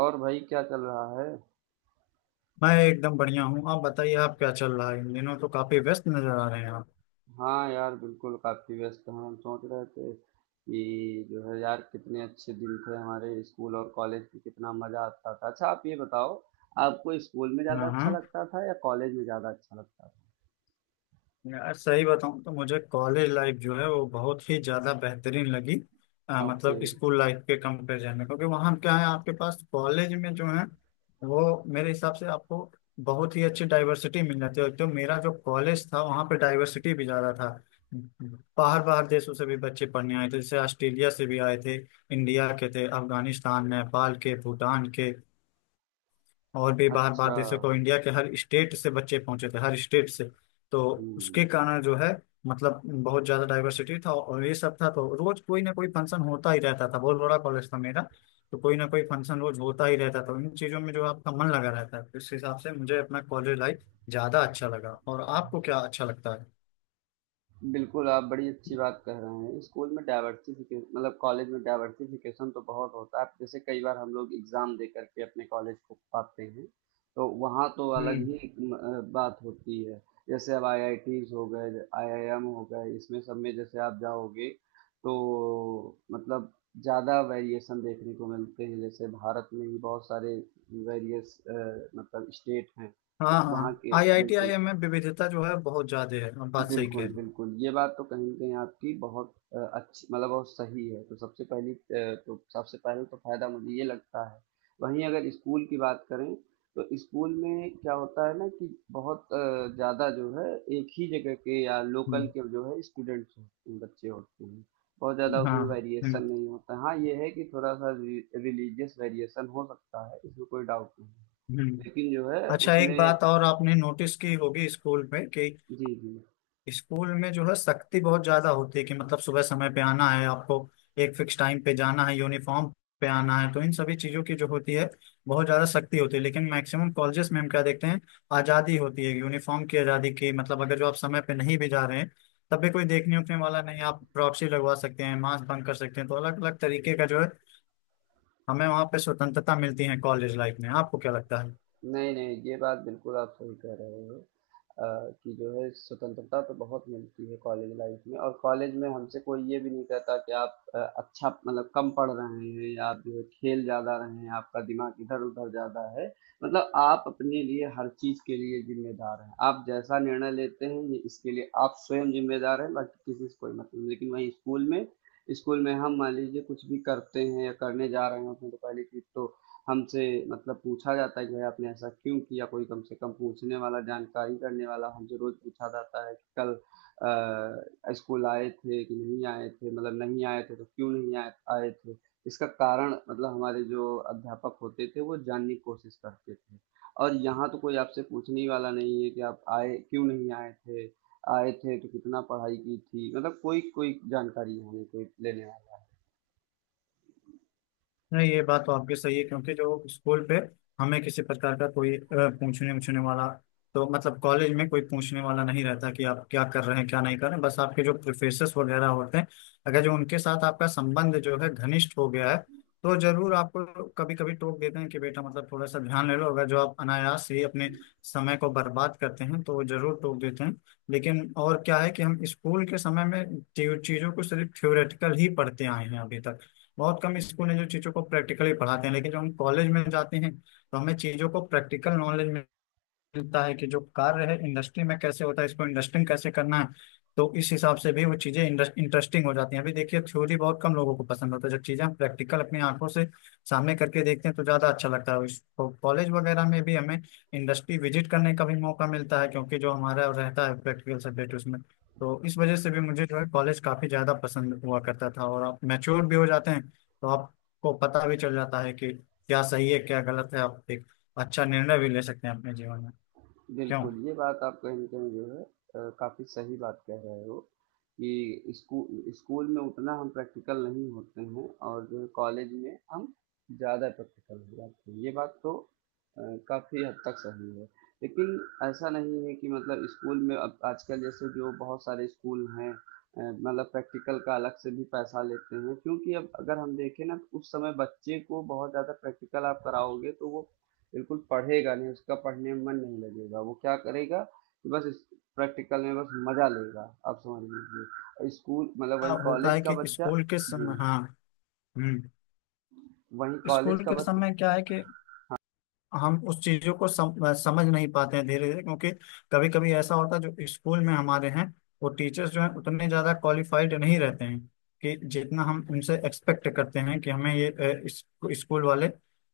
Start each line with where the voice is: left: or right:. right: और भाई क्या चल रहा है?
left: मैं एकदम बढ़िया हूँ। आप बताइए, आप क्या चल रहा है इन दिनों, तो काफी व्यस्त नजर आ रहे हैं आप।
right: हाँ यार बिल्कुल काफी व्यस्त हैं। हम सोच रहे थे कि जो है यार कितने अच्छे दिन थे हमारे स्कूल और कॉलेज की, कितना मजा आता था। अच्छा आप ये बताओ, आपको स्कूल में ज्यादा
left: हाँ
right: अच्छा
left: हाँ।
right: लगता था या कॉलेज में ज्यादा अच्छा लगता
left: यार सही बताऊँ तो मुझे कॉलेज लाइफ जो है वो बहुत ही ज्यादा बेहतरीन लगी।
right: था? ओके।
left: मतलब स्कूल लाइफ के कंपेरिजन में क्योंकि वहाँ क्या है, आपके पास कॉलेज में जो है वो मेरे हिसाब से आपको बहुत ही अच्छी डाइवर्सिटी मिल जाती है। तो मेरा जो कॉलेज था वहाँ पे डाइवर्सिटी भी ज्यादा था। बाहर बाहर देशों से भी बच्चे पढ़ने आए थे, जैसे ऑस्ट्रेलिया से भी आए थे, इंडिया के थे, अफगानिस्तान नेपाल के भूटान के, और भी बाहर बाहर
right: अच्छा।
left: देशों को, इंडिया के हर स्टेट से बच्चे पहुंचे थे हर स्टेट से। तो उसके
right: हम्म।
left: कारण जो है मतलब बहुत ज्यादा डाइवर्सिटी था और ये सब था, तो रोज कोई ना कोई फंक्शन होता ही रहता था। बहुत बड़ा कॉलेज था मेरा। तो कोई ना कोई फंक्शन रोज होता ही रहता था। इन चीजों में जो आपका मन लगा रहता है, इस हिसाब से मुझे अपना कॉलेज लाइफ ज्यादा अच्छा लगा। और आपको क्या अच्छा लगता है?
right: बिल्कुल, आप बड़ी अच्छी बात कह रहे हैं। स्कूल में डाइवर्सिफ़िके मतलब कॉलेज में डाइवर्सिफ़िकेशन तो बहुत होता है। जैसे कई बार हम लोग एग्ज़ाम दे कर के अपने कॉलेज को पाते हैं, तो वहाँ तो अलग ही
left: हम्म।
right: एक बात होती है। जैसे अब आईआईटीज़ हो गए, आईआईएम हो गए, इसमें सब में जैसे आप जाओगे, तो मतलब ज़्यादा वेरिएशन देखने को मिलते हैं। जैसे भारत में ही बहुत सारे वेरियस अ, मतलब स्टेट हैं,
left: हाँ
right: तो
left: हाँ,
right: वहाँ के
left: आई आई टी आई एम में विविधता जो है बहुत ज्यादा है। आप बात सही कह रही हैं।
right: बिल्कुल। ये बात तो कहीं न कहीं आपकी बहुत अच्छी, मतलब बहुत सही है। तो सबसे पहले तो फ़ायदा मुझे ये लगता है। वहीं अगर स्कूल की बात करें, तो स्कूल में क्या होता है ना कि बहुत ज़्यादा जो है एक ही जगह के या लोकल
left: हम्म।
right: के जो है स्टूडेंट्स होते हैं, बच्चे होते हैं। बहुत ज़्यादा उसमें
left: हाँ।
right: वेरिएशन
left: हम्म।
right: नहीं होता है। हाँ, ये है कि थोड़ा-सा रि रिलीजियस वेरिएशन हो सकता है, इसमें कोई डाउट नहीं है।
left: हम्म।
right: लेकिन जो है
left: अच्छा, एक
right: उसमें
left: बात और आपने नोटिस की होगी स्कूल में कि
right: जी, जी।
left: स्कूल में जो है सख्ती बहुत ज्यादा होती है। कि मतलब सुबह समय पे आना है आपको, एक फिक्स टाइम पे जाना है, यूनिफॉर्म पे आना है, तो इन सभी चीजों की जो होती है बहुत ज्यादा सख्ती होती है। लेकिन मैक्सिमम कॉलेजेस में हम क्या देखते हैं, आजादी होती है, यूनिफॉर्म की आजादी की, मतलब अगर जो आप समय पे नहीं भी जा रहे हैं तब भी कोई देखने उठने वाला नहीं। आप प्रॉक्सी लगवा सकते हैं, मास्क बंक कर सकते हैं, तो अलग अलग तरीके का जो है हमें वहाँ पे स्वतंत्रता मिलती है कॉलेज लाइफ में। आपको क्या लगता है?
right: नहीं, नहीं, ये बात बिल्कुल आप सही कह रहे हो। अ, कि जो है स्वतंत्रता तो बहुत मिलती है कॉलेज लाइफ में, और कॉलेज में हमसे कोई ये भी नहीं कहता कि आप कम पढ़ रहे हैं या आप जो है खेल ज़्यादा रहे हैं, आपका दिमाग इधर उधर ज़्यादा है। मतलब आप अपने लिए हर चीज़ के लिए जिम्मेदार हैं, आप जैसा निर्णय लेते हैं ये इसके लिए आप स्वयं जिम्मेदार हैं, बाकी किसी से कोई मतलब नहीं। लेकिन वहीं स्कूल में हम मान लीजिए कुछ भी करते हैं या करने जा रहे होते हैं, तो पहले की तो हमसे मतलब पूछा जाता है कि भाई आपने ऐसा क्यों किया, कोई कम से कम पूछने वाला जानकारी करने वाला। हमसे रोज पूछा जाता है कि कल स्कूल आए थे कि नहीं आए थे, मतलब नहीं आए थे तो क्यों नहीं आए, आए थे इसका कारण, मतलब हमारे जो अध्यापक होते थे वो जानने की कोशिश करते थे। और यहाँ तो कोई आपसे पूछने ही वाला नहीं है कि आप आए क्यों नहीं आए थे, आए थे तो कितना पढ़ाई की थी। मतलब कोई कोई जानकारी यहाँ नहीं, कोई लेने वाला।
left: नहीं, ये बात तो आपकी सही है क्योंकि जो स्कूल पे हमें किसी प्रकार का कोई पूछने उछने वाला, तो मतलब कॉलेज में कोई पूछने वाला नहीं रहता कि आप क्या कर रहे हैं क्या नहीं कर रहे हैं। बस आपके जो प्रोफेसर्स वगैरह होते हैं, अगर जो उनके साथ आपका संबंध जो है घनिष्ठ हो गया है तो जरूर आपको कभी कभी टोक देते हैं कि बेटा मतलब थोड़ा सा ध्यान ले लो। अगर जो आप अनायास ही अपने समय को बर्बाद करते हैं तो वो जरूर टोक देते हैं। लेकिन और क्या है कि हम स्कूल के समय में चीजों को सिर्फ थ्योरेटिकल ही पढ़ते आए हैं अभी तक। बहुत कम स्कूल हैं जो चीज़ों को प्रैक्टिकली पढ़ाते हैं। लेकिन जब हम कॉलेज में जाते हैं तो हमें चीज़ों को प्रैक्टिकल नॉलेज मिलता है कि जो कार्य है इंडस्ट्री में कैसे होता है, इसको इंडस्ट्रिंग कैसे करना है। तो इस हिसाब से भी वो चीजें इंटरेस्टिंग हो जाती हैं। अभी देखिए, थ्योरी बहुत कम लोगों को पसंद होता है। जब चीजें हम प्रैक्टिकल अपनी आंखों से सामने करके देखते हैं तो ज्यादा अच्छा लगता है उसको। कॉलेज वगैरह में भी हमें इंडस्ट्री विजिट करने का भी मौका मिलता है क्योंकि जो हमारा रहता है प्रैक्टिकल सब्जेक्ट उसमें। तो इस वजह से भी मुझे जो है कॉलेज काफी ज्यादा पसंद हुआ करता था। और आप मैच्योर भी हो जाते हैं तो आपको पता भी चल जाता है कि क्या सही है क्या गलत है। आप एक अच्छा निर्णय भी ले सकते हैं अपने जीवन में। क्यों।
right: बिल्कुल, ये बात आप कहीं न कहीं जो है काफ़ी सही बात कह रहे हो कि स्कूल में उतना हम प्रैक्टिकल नहीं होते हैं और जो है कॉलेज में हम ज़्यादा प्रैक्टिकल हो जाते हैं। ये बात तो अ, काफ़ी हद तक सही है। लेकिन ऐसा नहीं है कि मतलब स्कूल में, अब आजकल जैसे जो बहुत सारे स्कूल हैं मतलब प्रैक्टिकल का अलग से भी पैसा लेते हैं। क्योंकि अब अगर हम देखें ना, उस समय बच्चे को बहुत ज़्यादा प्रैक्टिकल आप कराओगे तो वो बिल्कुल पढ़ेगा नहीं, उसका पढ़ने में मन नहीं लगेगा। वो क्या करेगा कि बस प्रैक्टिकल में बस मजा लेगा, आप समझ लीजिए। और स्कूल मतलब वही
left: हाँ, होता
right: कॉलेज
left: है
right: का
left: कि
right: बच्चा।
left: स्कूल के
right: जी।
left: समय। हाँ। हम्म।
right: वही कॉलेज
left: स्कूल
right: का
left: के
right: बच्चा।
left: समय क्या है कि हम उस चीजों को समझ नहीं पाते हैं धीरे धीरे। क्योंकि कभी कभी ऐसा होता है जो स्कूल में हमारे हैं, वो टीचर्स जो हैं उतने ज्यादा क्वालिफाइड नहीं रहते हैं कि जितना हम उनसे एक्सपेक्ट करते हैं कि हमें ये स्कूल वाले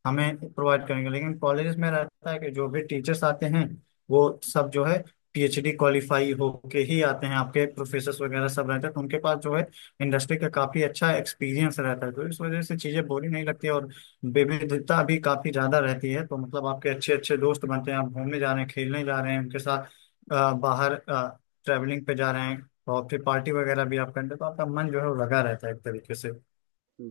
left: हमें प्रोवाइड करेंगे। लेकिन कॉलेज में रहता है कि जो भी टीचर्स आते हैं वो सब जो है पीएचडी क्वालिफाई होके ही आते हैं। आपके प्रोफेसर वगैरह सब रहते हैं, तो उनके पास जो है इंडस्ट्री का काफी अच्छा एक्सपीरियंस रहता है। तो इस वजह से चीजें बोरिंग नहीं लगती और विविधता भी काफी ज्यादा रहती है। तो मतलब आपके अच्छे अच्छे दोस्त बनते हैं, आप घूमने जा रहे हैं, खेलने जा रहे हैं उनके साथ, बाहर ट्रैवलिंग पे जा रहे हैं, और फिर पार्टी वगैरह भी आप करते हैं, तो आपका मन जो है वो लगा रहता है एक तरीके से।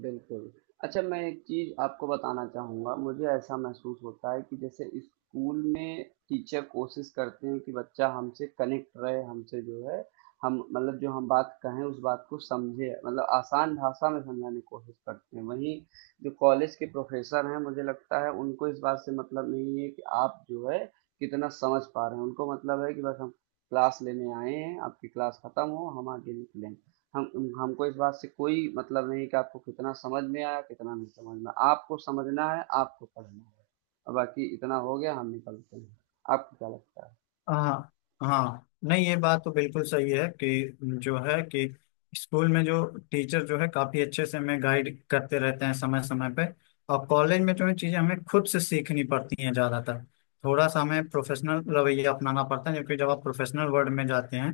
right: बिल्कुल। अच्छा मैं एक चीज़ आपको बताना चाहूँगा, मुझे ऐसा महसूस होता है कि जैसे स्कूल में टीचर कोशिश करते हैं कि बच्चा हमसे कनेक्ट रहे, हमसे जो है हम मतलब जो हम बात कहें उस बात को समझे, मतलब आसान भाषा में समझाने की कोशिश करते हैं। वहीं जो कॉलेज के प्रोफ़ेसर हैं, मुझे लगता है उनको इस बात से मतलब नहीं है कि आप जो है कितना समझ पा रहे हैं, उनको मतलब है कि बस हम क्लास लेने आए हैं, आपकी क्लास खत्म हो, हम आगे निकलें। हम हमको इस बात से कोई मतलब नहीं कि आपको कितना समझ में आया कितना नहीं समझ में आया। आपको समझना है, आपको पढ़ना है, और बाकी इतना हो गया, हम निकलते हैं। आपको क्या लगता है?
left: हाँ। हाँ, नहीं ये बात तो बिल्कुल सही है कि जो है कि स्कूल में जो टीचर जो है काफी अच्छे से हमें गाइड करते रहते हैं समय समय पे। और कॉलेज में जो है चीजें हमें खुद से सीखनी पड़ती हैं ज्यादातर। थोड़ा सा हमें प्रोफेशनल रवैया अपनाना पड़ता है क्योंकि जब आप प्रोफेशनल वर्ल्ड में जाते हैं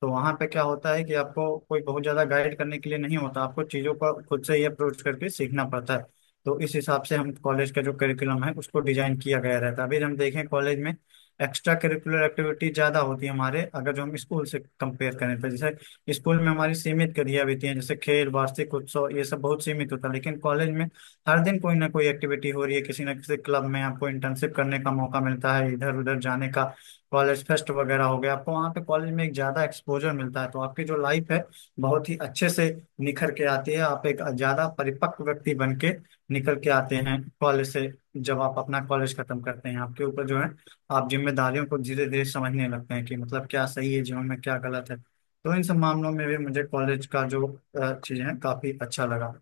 left: तो वहां पे क्या होता है कि आपको कोई बहुत ज्यादा गाइड करने के लिए नहीं होता। आपको चीजों को खुद से ही अप्रोच करके सीखना पड़ता है। तो इस हिसाब से हम कॉलेज का जो करिकुलम है उसको डिजाइन किया गया रहता है। अभी हम देखें, कॉलेज में एक्स्ट्रा करिकुलर एक्टिविटी ज़्यादा होती है हमारे, अगर जो हम स्कूल से कंपेयर करें तो। जैसे स्कूल में हमारी सीमित गतिविधियां होती हैं, जैसे खेल, वार्षिक उत्सव, ये सब बहुत सीमित होता है। लेकिन कॉलेज में हर दिन कोई ना कोई एक्टिविटी हो रही है किसी ना किसी क्लब में। आपको इंटर्नशिप करने का मौका मिलता है इधर उधर जाने का। कॉलेज फेस्ट वगैरह हो गया, आपको वहाँ पे कॉलेज में एक ज़्यादा एक्सपोजर मिलता है, तो आपकी जो लाइफ है बहुत ही अच्छे से निखर के आती है। आप एक ज़्यादा परिपक्व व्यक्ति बन के निकल के आते हैं कॉलेज से। जब आप अपना कॉलेज खत्म करते हैं, आपके ऊपर जो है आप जिम्मेदारियों को धीरे धीरे समझने लगते हैं कि मतलब क्या सही है जीवन में क्या गलत है। तो इन सब मामलों में भी मुझे कॉलेज का जो चीज़ें हैं काफी अच्छा लगा।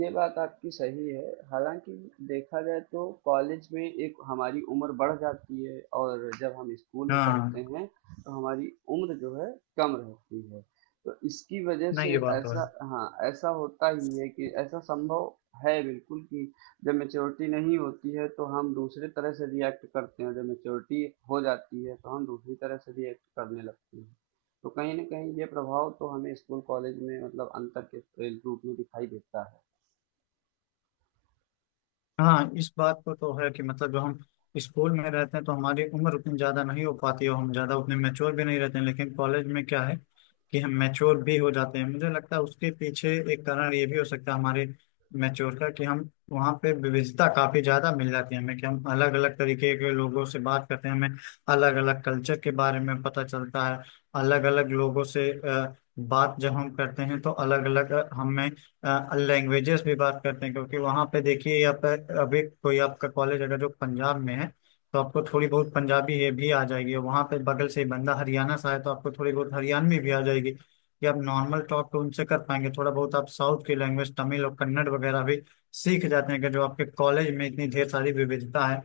right: ये बात आपकी सही है। हालाँकि देखा जाए तो कॉलेज में एक हमारी उम्र बढ़ जाती है और जब हम स्कूल में पढ़ते
left: हाँ।
right: हैं तो हमारी उम्र जो है कम रहती है। तो इसकी वजह
left: नहीं
right: से
left: ये बात तो है।
right: ऐसा, हाँ, ऐसा होता ही है कि ऐसा संभव है बिल्कुल। कि जब मैच्योरिटी नहीं होती है तो हम दूसरे तरह से रिएक्ट करते हैं, जब मैच्योरिटी हो जाती है तो हम दूसरी तरह से रिएक्ट करने लगते हैं। तो कहीं न कहीं ये प्रभाव तो हमें स्कूल कॉलेज में मतलब अंतर के रूप में दिखाई देता है।
left: हाँ, इस बात को तो है कि मतलब जो हम स्कूल में रहते हैं तो हमारी उम्र उतनी ज़्यादा नहीं हो पाती है, और हम ज़्यादा उतने मैच्योर भी नहीं रहते हैं। लेकिन कॉलेज में क्या है कि हम मैच्योर भी हो जाते हैं। मुझे लगता है उसके पीछे एक कारण ये भी हो सकता है हमारे मैच्योर का, कि हम वहाँ पे विविधता काफ़ी ज़्यादा मिल जाती है हमें, कि हम अलग अलग तरीके के लोगों से बात करते हैं। हमें अलग अलग कल्चर के बारे में पता चलता है। अलग अलग लोगों से बात जब हम करते हैं तो अलग अलग हमें लैंग्वेजेस भी बात करते हैं। क्योंकि वहाँ पे देखिए, आप अभी कोई आपका कॉलेज अगर जो पंजाब में है तो आपको थोड़ी बहुत पंजाबी ये भी आ जाएगी। और वहाँ पे बगल से ही बंदा हरियाणा से आए तो आपको थोड़ी बहुत हरियाणवी भी आ जाएगी कि आप नॉर्मल टॉक तो उनसे कर पाएंगे। थोड़ा बहुत आप साउथ की लैंग्वेज तमिल और कन्नड़ वगैरह भी सीख जाते हैं, कि जो आपके कॉलेज में इतनी ढेर सारी विविधता है।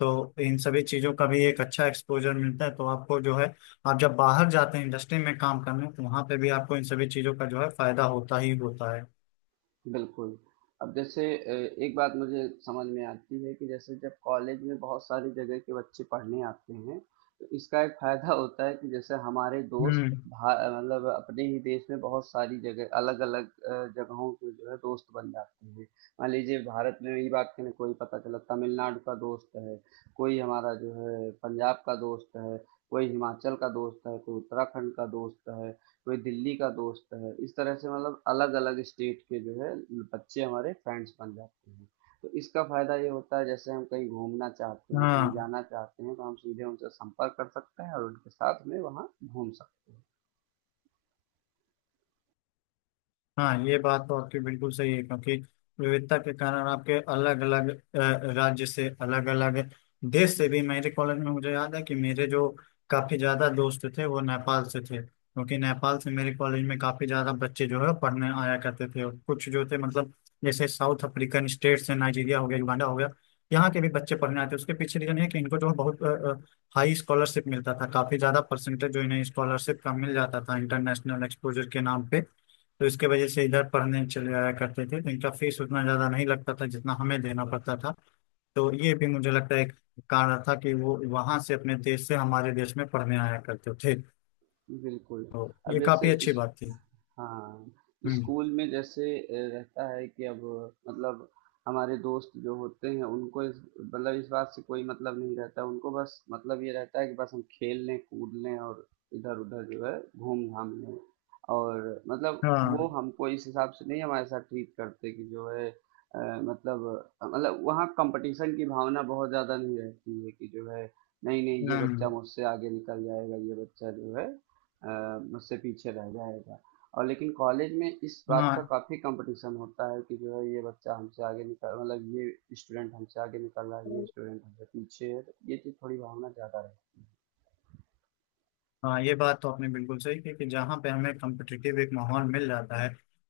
left: तो इन सभी चीज़ों का भी एक अच्छा एक्सपोजर मिलता है, तो आपको जो है आप जब बाहर जाते हैं इंडस्ट्री में काम करने, तो वहाँ पे भी आपको इन सभी चीज़ों का जो है फायदा होता ही होता है।
right: बिल्कुल। अब जैसे अ, एक बात मुझे समझ में आती है कि जैसे जब कॉलेज में बहुत सारी जगह के बच्चे पढ़ने आते हैं, तो इसका एक फ़ायदा होता है कि जैसे हमारे दोस्त
left: हम्म।
right: भा अ, मतलब अपने ही देश में बहुत सारी जगह अलग-अलग जगहों के जो है दोस्त बन जाते हैं। मान लीजिए भारत में ही बात करें, कोई पता चला तमिलनाडु का दोस्त है, कोई हमारा जो है पंजाब का दोस्त है, कोई हिमाचल का दोस्त है, कोई उत्तराखंड का दोस्त है, कोई दिल्ली का दोस्त है। इस तरह से मतलब अलग अलग स्टेट के जो है बच्चे हमारे फ्रेंड्स बन जाते हैं। तो इसका फायदा ये होता है, जैसे हम कहीं घूमना चाहते हैं, कहीं
left: हाँ।
right: जाना चाहते हैं, तो हम सीधे उनसे संपर्क कर सकते हैं और उनके साथ में वहाँ घूम सकते हैं।
left: हाँ ये बात तो आपकी बिल्कुल सही है, क्योंकि विविधता के कारण आपके अलग अलग राज्य से, अलग अलग देश से भी, मेरे कॉलेज में मुझे याद है कि मेरे जो काफी ज्यादा दोस्त थे वो नेपाल से थे, क्योंकि नेपाल से मेरे कॉलेज में काफी ज्यादा बच्चे जो है पढ़ने आया करते थे। और कुछ जो थे मतलब जैसे साउथ अफ्रीकन स्टेट से, नाइजीरिया हो गया, युगांडा हो गया, यहाँ के भी बच्चे पढ़ने आते। उसके पीछे रीजन है कि इनको जो है बहुत हाई स्कॉलरशिप मिलता था। काफी ज्यादा परसेंटेज जो इन्हें स्कॉलरशिप का मिल जाता था इंटरनेशनल एक्सपोजर के नाम पे। तो इसके वजह से इधर पढ़ने चले आया करते थे, तो इनका फीस उतना ज़्यादा नहीं लगता था जितना हमें देना पड़ता था। तो ये भी मुझे लगता है एक कारण था कि वो वहां से अपने देश से हमारे देश में पढ़ने आया करते थे।
right: बिल्कुल।
left: तो
right: अब
left: ये
right: जैसे
left: काफ़ी अच्छी
right: इस
left: बात थी।
right: हाँ,
left: हम्म।
right: स्कूल में रहता है कि अब मतलब हमारे दोस्त जो होते हैं उनको इस मतलब इस बात से कोई मतलब नहीं रहता। उनको बस मतलब ये रहता है कि बस हम खेल लें, कूद लें और इधर उधर जो है घूम घाम लें, और मतलब वो
left: हाँ।
right: हमको इस हिसाब से नहीं हमारे साथ ट्रीट करते कि जो है वहाँ कंपटीशन की भावना बहुत ज़्यादा नहीं रहती है कि जो है नहीं नहीं, ये बच्चा
left: हम्म,
right: मुझसे आगे निकल जाएगा, ये बच्चा जो है मुझसे पीछे रह जाएगा। और लेकिन कॉलेज में इस बात का
left: हाँ।
right: काफ़ी कंपटीशन होता है कि जो है ये स्टूडेंट हमसे आगे निकल रहा है, ये स्टूडेंट हमसे पीछे है, तो ये चीज़ थोड़ी भावना ज़्यादा रहती
left: हाँ ये बात तो आपने बिल्कुल सही की, कि जहाँ पे हमें कॉम्पिटिटिव एक माहौल मिल जाता है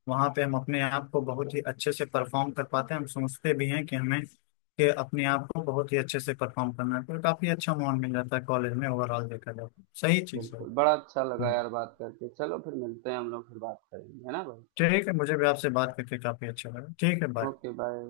left: वहाँ पे हम अपने आप को बहुत ही अच्छे से परफॉर्म कर पाते हैं। हम सोचते भी हैं कि हमें कि अपने आप को बहुत ही अच्छे से परफॉर्म करना है, तो काफी अच्छा माहौल मिल जाता है कॉलेज में ओवरऑल देखा जाए तो। सही
right: है।
left: चीज़ है।
right: बिल्कुल, बड़ा अच्छा लगा
left: हम्म।
right: यार बात करके। चलो फिर मिलते हैं, हम लोग फिर बात करेंगे, है ना भाई।
left: ठीक है, मुझे भी आपसे बात करके काफी अच्छा लगा। ठीक है, बाय।
right: Okay, bye.